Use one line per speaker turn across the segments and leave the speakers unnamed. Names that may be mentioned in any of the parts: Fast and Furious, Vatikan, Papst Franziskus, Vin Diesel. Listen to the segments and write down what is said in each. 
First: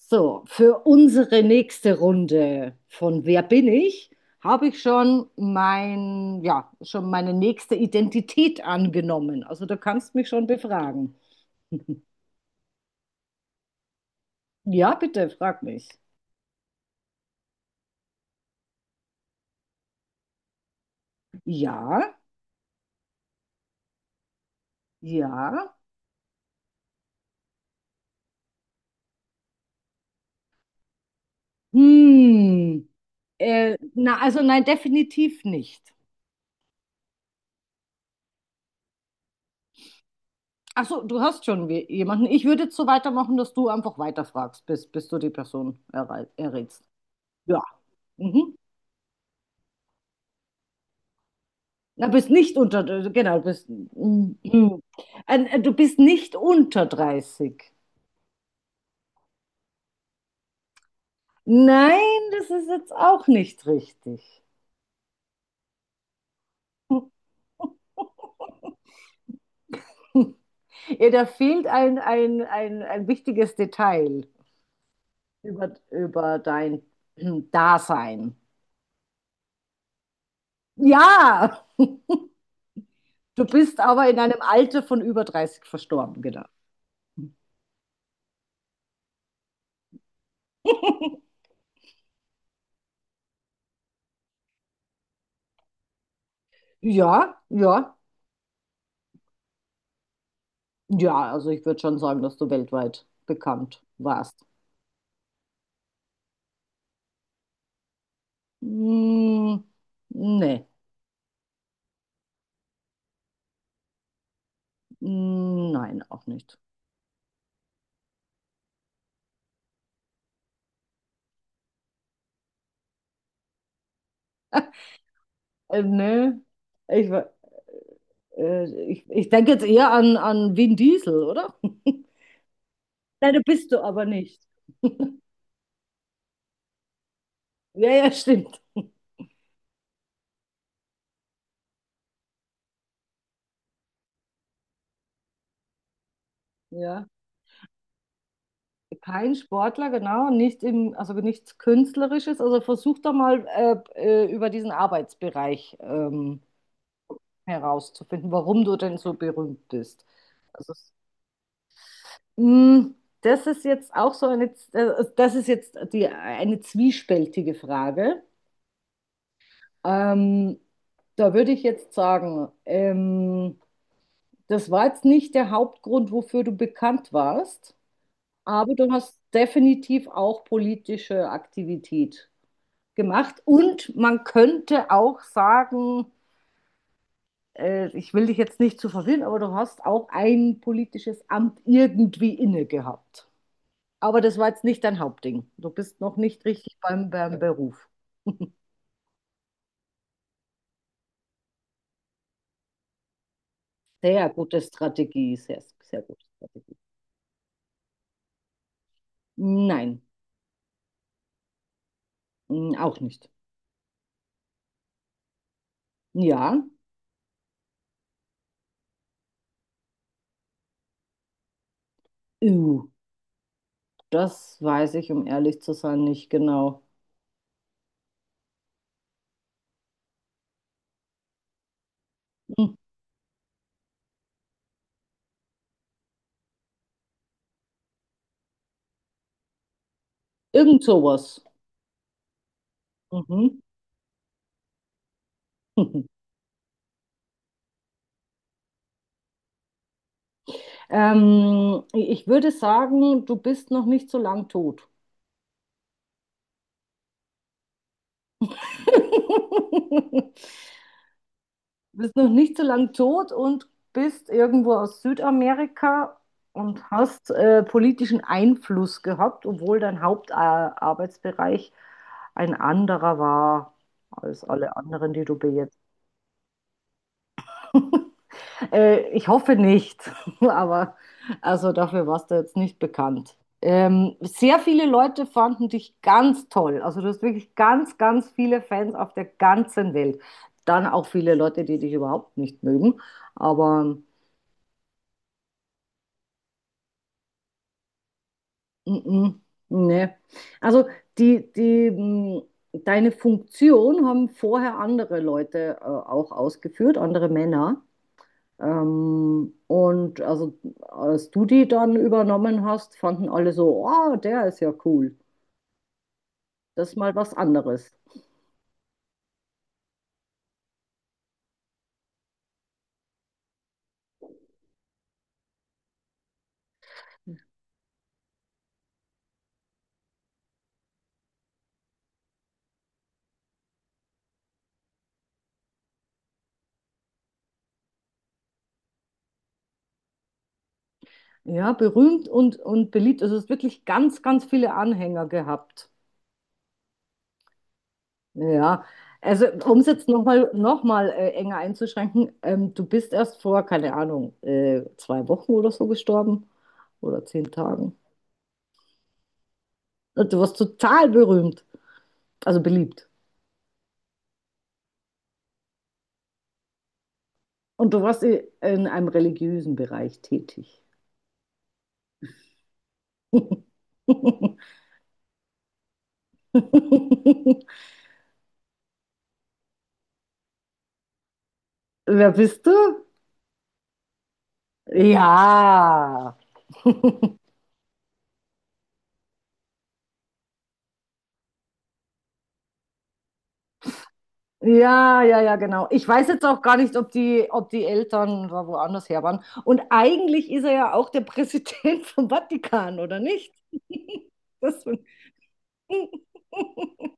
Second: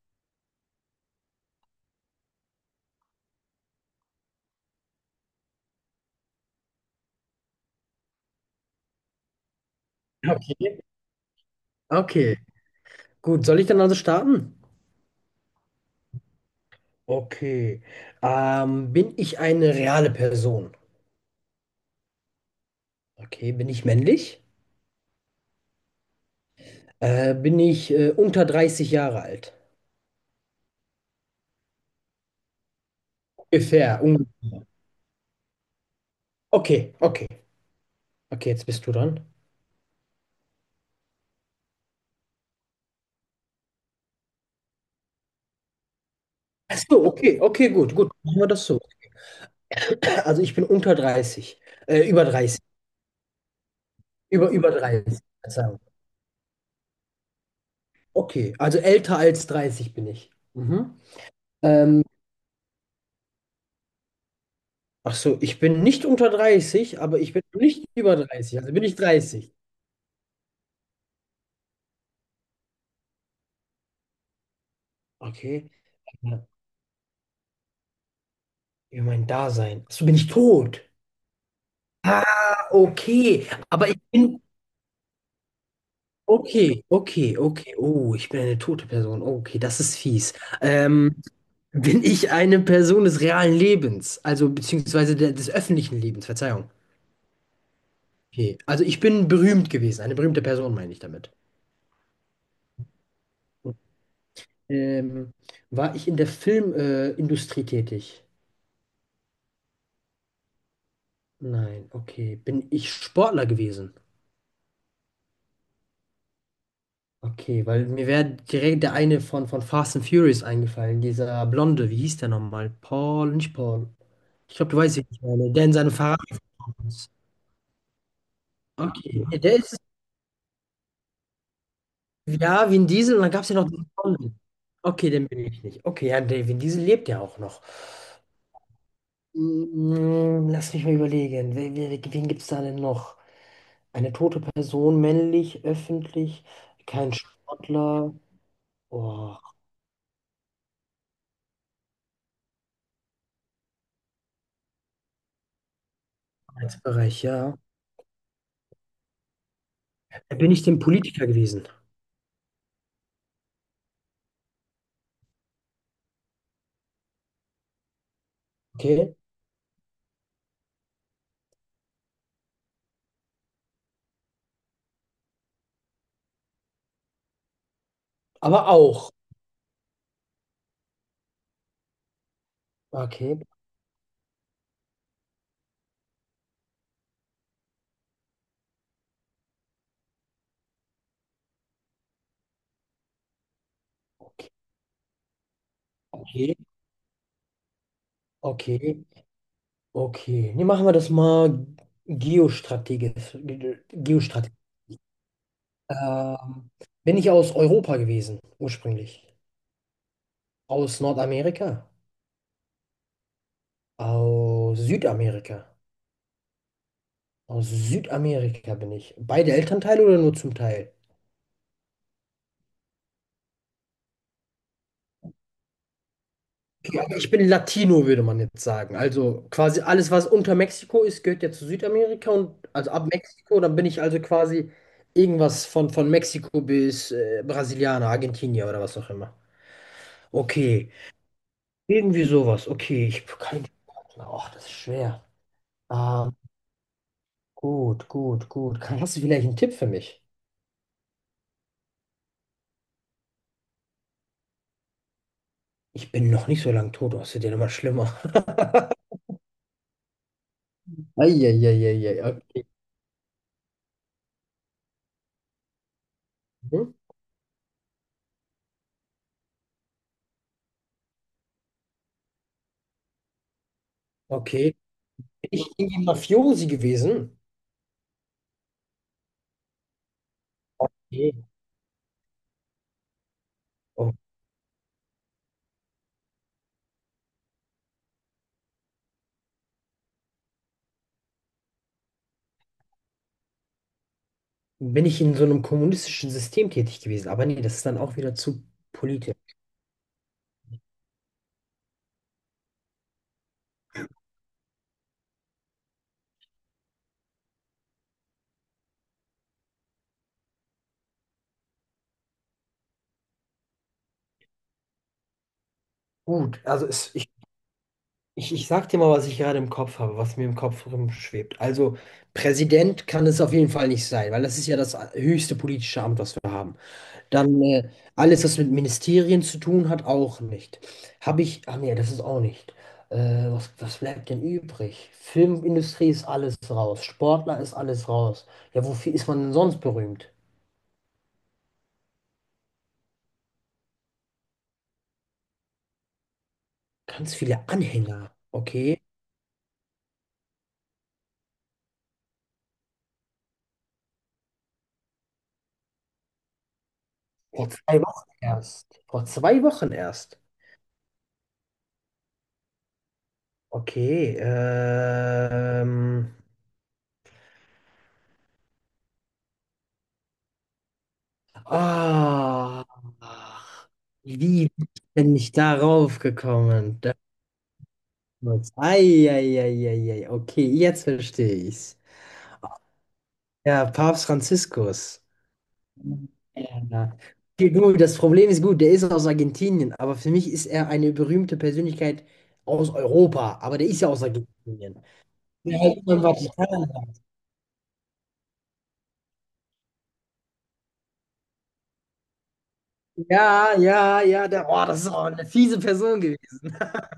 So, für unsere nächste Runde von Wer bin ich, habe ich schon mein, ja, schon meine nächste Identität angenommen. Also du kannst mich schon
Okay,
befragen.
okay. Gut, soll ich dann also starten?
Ja, bitte, frag mich.
Okay. Bin ich eine reale Person?
Ja,
Okay, bin ich männlich?
ja.
Bin ich unter 30 Jahre alt?
Hm. Äh,
Ungefähr,
na,
ungefähr.
also nein, definitiv nicht.
Okay, okay. Okay, jetzt bist du dran.
Ach so, du hast schon jemanden. Ich würde jetzt so weitermachen, dass du einfach weiterfragst, bis du die Person
Ach
errätst.
so, okay,
Ja.
okay, gut, gut. Machen wir
Mhm.
das so. Also ich bin unter 30.
Du
Über
bist nicht
30.
unter, genau, du bist, mm,
Über
mm.
30.
Du
Verzeihung.
bist nicht unter dreißig.
Okay, also älter als 30 bin ich. Mhm. Ähm,
Nein, das ist jetzt auch nicht richtig.
ach so, ich bin nicht unter 30, aber ich bin nicht über 30. Also bin ich 30.
Ja, da fehlt ein wichtiges Detail
Okay.
über, über
Ja.
dein Dasein.
Über mein Dasein. Achso, bin ich tot?
Ja,
Ah,
du
okay.
bist
Aber ich
aber in einem
bin.
Alter von über 30 verstorben, genau.
Okay, okay, okay. Oh, ich bin eine tote Person. Okay, das ist fies. Ähm, bin ich eine Person des realen Lebens? Also, beziehungsweise des öffentlichen Lebens, Verzeihung.
Ja, ja,
Okay. Also, ich bin berühmt gewesen. Eine berühmte Person meine ich damit.
ja, also ich würde schon sagen, dass du weltweit bekannt warst.
Ähm, war ich in der Filmindustrie Industrie tätig?
Hm, nee.
Nein, okay. Bin ich Sportler gewesen?
Nein, auch nicht.
Okay, weil mir wäre direkt der eine von Fast and Furious eingefallen, dieser Blonde, wie hieß der nochmal? Paul, nicht Paul. Ich glaube, du weißt, wie ich meine, der in seinem Fahrrad
Nö. Ich,
ist.
äh, ich,
Okay,
ich
ja,
denke
der
jetzt
ist,
eher an, an Vin Diesel, oder?
ja, Vin Diesel, und dann
Nein, du
gab es ja noch
bist du
diesen
aber
Blonden.
nicht.
Okay, den bin ich nicht. Okay, ja, der Vin Diesel lebt ja auch noch.
Ja, ja, stimmt.
Lass mich mal überlegen, wen gibt es da denn noch? Eine tote Person, männlich, öffentlich,
Ja.
kein Sportler.
Kein
Oh,
Sportler, genau, nicht im, also nichts Künstlerisches. Also versuch doch mal über diesen Arbeitsbereich
Arbeitsbereich, ja.
herauszufinden, warum du denn so berühmt bist.
Da bin ich
Also,
dem
es-
Politiker gewesen.
Mm, das ist jetzt auch so eine, das ist jetzt die, eine zwiespältige Frage.
Okay.
Ähm, Da würde ich jetzt sagen, das war jetzt nicht der Hauptgrund, wofür du bekannt warst,
Aber
aber du
auch.
hast definitiv auch politische Aktivität gemacht.
Okay,
Und man könnte auch sagen, ich will dich jetzt nicht zu verwirren, aber du hast auch ein politisches Amt irgendwie inne gehabt. Aber das war
okay,
jetzt nicht dein Hauptding. Du bist noch nicht
okay,
richtig beim Beruf.
okay, okay. Nee, machen wir das mal geostrategisch.
Sehr
Geostrategisch.
gute Strategie, sehr, sehr gute
Ähm,
Strategie.
bin ich aus Europa gewesen, ursprünglich?
Nein.
Aus Nordamerika?
Auch nicht.
Aus Südamerika?
Ja,
Aus Südamerika bin ich. Beide Elternteile oder nur zum Teil?
Ew, das weiß ich, um ehrlich zu sein, nicht genau.
Ich bin Latino, würde man jetzt sagen. Also quasi alles, was unter Mexiko ist, gehört ja zu Südamerika und
Hm.
also ab Mexiko, dann bin ich also quasi irgendwas von Mexiko bis Brasilianer, Argentinier oder was auch immer.
Irgend
Okay,
sowas.
irgendwie sowas. Okay, ich
Mhm.
kann. Ach, das ist schwer. Ähm, gut, gut, gut. Hast du vielleicht einen Tipp für mich?
Ich würde sagen, du bist noch nicht so lang tot.
Ich bin noch nicht so lange tot, das wird ja immer schlimmer.
Du bist noch nicht so
Eieieiei.
lang tot und bist irgendwo aus Südamerika und
Okay.
hast politischen Einfluss gehabt, obwohl dein Hauptarbeitsbereich ein anderer war als
Okay.
alle anderen, die du
Bin ich
bejetzt.
irgendwie Mafiosi gewesen?
Ich hoffe nicht, aber
Nee.
also dafür warst du jetzt nicht bekannt. Sehr viele Leute fanden dich ganz toll. Also du hast wirklich ganz, ganz viele Fans auf der ganzen Welt. Dann auch viele Leute, die dich überhaupt nicht mögen. Aber
Bin ich in so einem kommunistischen System tätig gewesen? Aber nee, das ist dann auch wieder zu
mm,
politisch.
mm, ne. Also die, die, mm, deine Funktion haben vorher andere Leute auch ausgeführt, andere Männer. Und also, als du die dann übernommen hast, fanden alle so, oh, der ist ja cool.
Gut, also
Das ist
es,
mal
ich,
was anderes.
ich, ich sag dir mal, was ich gerade im Kopf habe, was mir im Kopf rumschwebt. Also Präsident kann es auf jeden Fall nicht sein, weil das ist ja das höchste politische Amt, was wir haben. Dann alles, was mit Ministerien zu tun hat, auch nicht. Habe ich, ach nee, das ist auch nicht. Was bleibt denn übrig? Filmindustrie ist alles raus, Sportler ist alles raus. Ja, wofür ist man denn sonst berühmt?
Ja, berühmt und beliebt. Also es hat wirklich ganz, ganz viele Anhänger gehabt.
Ganz viele Anhänger,
Ja,
okay?
also um es jetzt noch mal enger einzuschränken, du bist erst vor, keine Ahnung, zwei Wochen oder so gestorben oder zehn
Vor
Tagen.
zwei Wochen erst. Vor 2 Wochen
Und Du
erst.
warst total berühmt, also beliebt.
Okay.
Und du warst in einem religiösen Bereich tätig.
Ah, wie bin ich darauf gekommen? Das muss. Eieieiei. Okay, jetzt verstehe ich's.
Wer bist du?
Ja, Papst Franziskus.
Ja.
Ja. Okay, gut, das Problem ist gut, der ist aus Argentinien, aber für mich ist er eine berühmte Persönlichkeit aus Europa, aber der ist ja aus Argentinien.
Ja, ja, ja,
Ja,
genau.
halt
Ich
immer im
weiß jetzt auch
Vatikan.
gar nicht, ob die Eltern da woanders her waren. Und eigentlich ist er ja auch der Präsident vom Vatikan, oder nicht?
Ja, ja, ja, der,
Das
oh, das ist auch eine fiese Person gewesen.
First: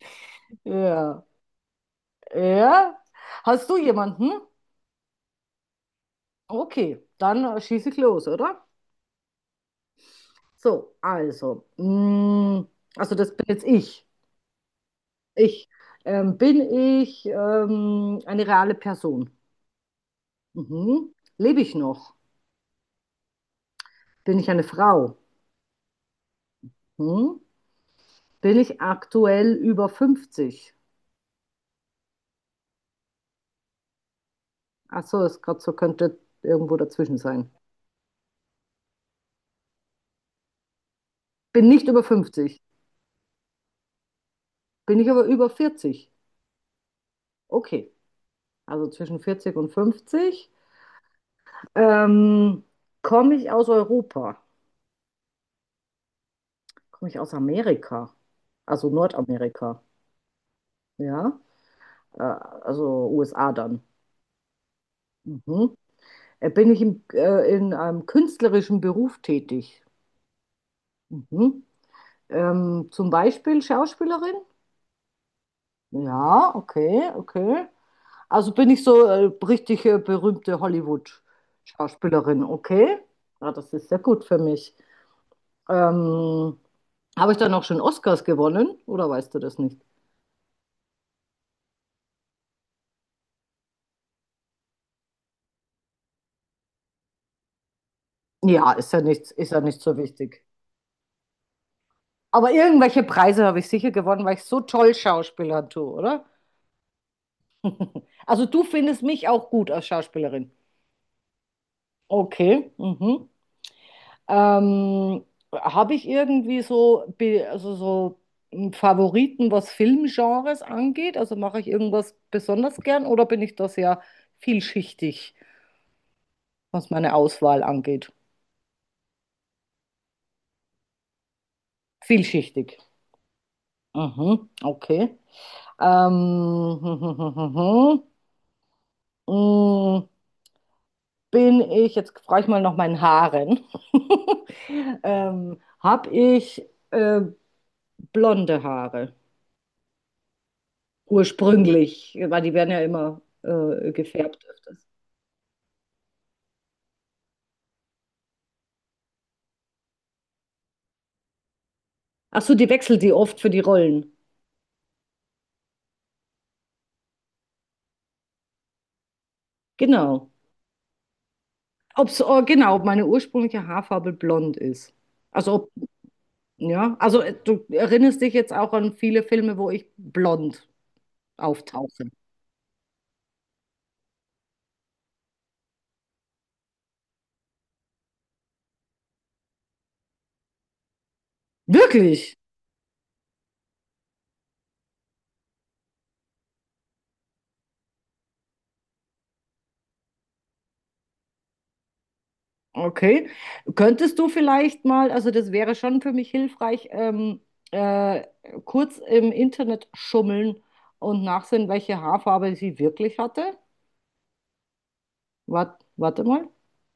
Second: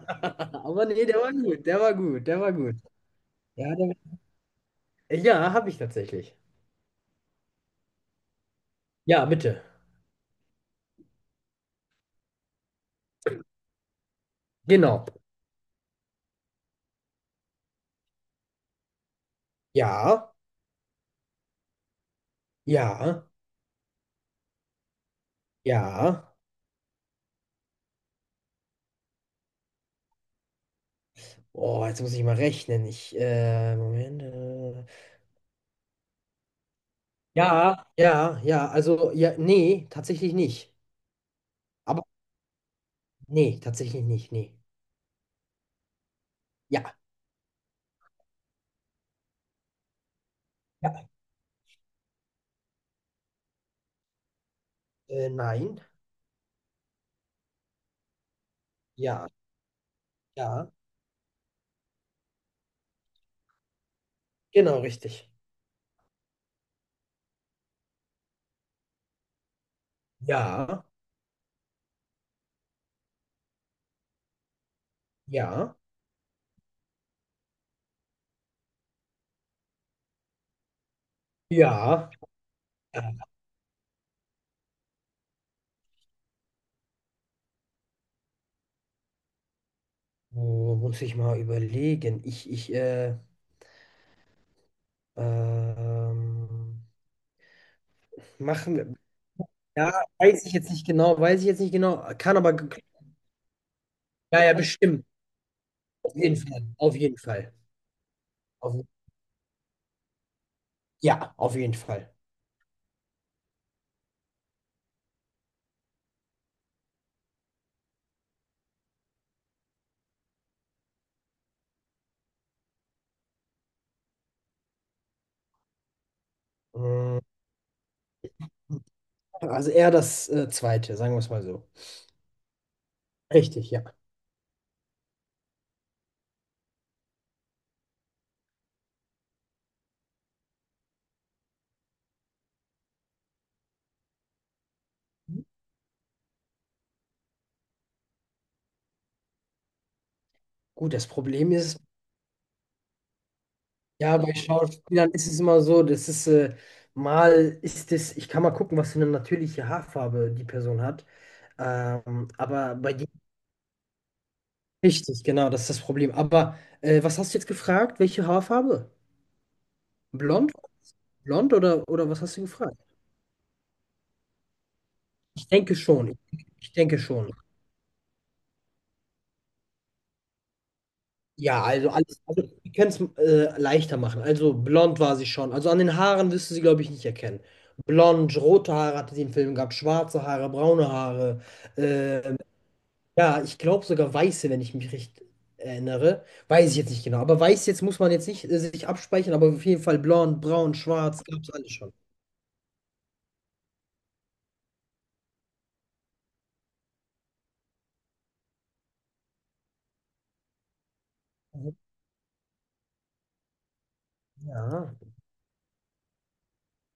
Aber nee, der
ja,
war gut, der war gut, der war gut.
ja. Hast
Ja,
du
der,
jemanden?
ja, habe ich tatsächlich.
Okay, dann schieße ich los, oder?
Ja, bitte.
So, also, mm, also das bin jetzt ich.
Genau.
Ich bin ich eine reale Person.
Ja,
Mhm. Lebe ich noch?
ja,
Bin ich eine Frau?
ja.
Hm? Bin ich aktuell über 50?
Oh, jetzt muss ich mal rechnen. Moment.
Achso, das grad so könnte irgendwo dazwischen sein.
Ja, ja, ja. Also, ja, nee, tatsächlich nicht.
Bin nicht über
Aber
50.
nee, tatsächlich nicht, nee.
Bin ich aber über vierzig?
Ja,
Okay, also zwischen 40 und 50.
ja.
Ähm, Komme ich aus Europa?
Nein.
Komme ich aus Amerika? Also
Ja,
Nordamerika,
ja.
ja? Also USA dann.
Genau, richtig.
Mhm. Bin ich im, in einem künstlerischen Beruf tätig?
Ja,
Mhm. Zum Beispiel Schauspielerin?
ja,
Ja, okay, okay. Also bin ich so richtig berühmte
ja,
Hollywood-Schauspielerin, okay.
ja,
Ja, das ist sehr gut für mich. Ähm, Habe ich dann auch schon Oscars gewonnen oder weißt du das nicht?
wo muss ich mal überlegen? Ähm,
Ja,
machen
ist
wir.
ja nichts, ist ja nicht
Ja,
so wichtig.
weiß ich jetzt nicht genau, weiß ich jetzt nicht genau, kann
Aber
aber.
irgendwelche Preise habe ich sicher gewonnen, weil ich
Ja, ja,
so toll
bestimmt.
Schauspielern tue,
Auf
oder?
jeden Fall. Auf jeden Fall.
Also du
Auf,
findest mich auch gut als Schauspielerin.
ja, auf jeden Fall.
Okay. Mhm. Ähm, Habe ich irgendwie so, also so einen Favoriten, was Filmgenres angeht? Also mache ich irgendwas besonders gern oder bin ich da sehr vielschichtig, was meine
Mm,
Auswahl angeht?
Also eher das zweite, sagen wir es mal so.
Vielschichtig.
Richtig, ja.
Mhm, okay. Hm, hm, hm, hm, hm. mm, Bin ich, jetzt frage ich mal nach meinen Haaren. Habe ich äh, blonde Haare?
Gut, das Problem ist,
Ursprünglich, weil die werden ja immer
ja, bei
gefärbt öfters.
Schauspielern ist es immer so, das ist mal ist es, ich kann mal gucken, was für eine natürliche Haarfarbe die Person hat.
Ach so, die
Aber bei
wechselt die oft für die Rollen.
Richtig, genau, das ist das Problem. Aber was hast du jetzt gefragt? Welche Haarfarbe?
Genau.
Blond? Blond oder was hast du
Genau,
gefragt?
ob meine ursprüngliche Haarfarbe blond ist.
Ich
Also ob,
denke schon. Ich
ja,
denke
also
schon.
du erinnerst dich jetzt auch an viele Filme, wo ich blond
Ja, also
auftauche.
alles, also wir können es leichter machen. Also blond war sie schon. Also an den Haaren wirst du sie, glaube ich, nicht erkennen. Blond, rote Haare hatte sie im Film gehabt, schwarze Haare, braune Haare.
Wirklich?
ähm, ja, ich glaube sogar weiße, wenn ich mich recht erinnere. Weiß ich jetzt nicht genau. Aber weiß jetzt muss man jetzt nicht sich abspeichern, aber auf jeden Fall blond, braun, schwarz, gab es alles schon.
Okay. Könntest du vielleicht mal, also das wäre schon für mich hilfreich, äh, kurz im Internet schummeln und nachsehen, welche Haarfarbe sie wirklich hatte?
Ja.
Warte mal.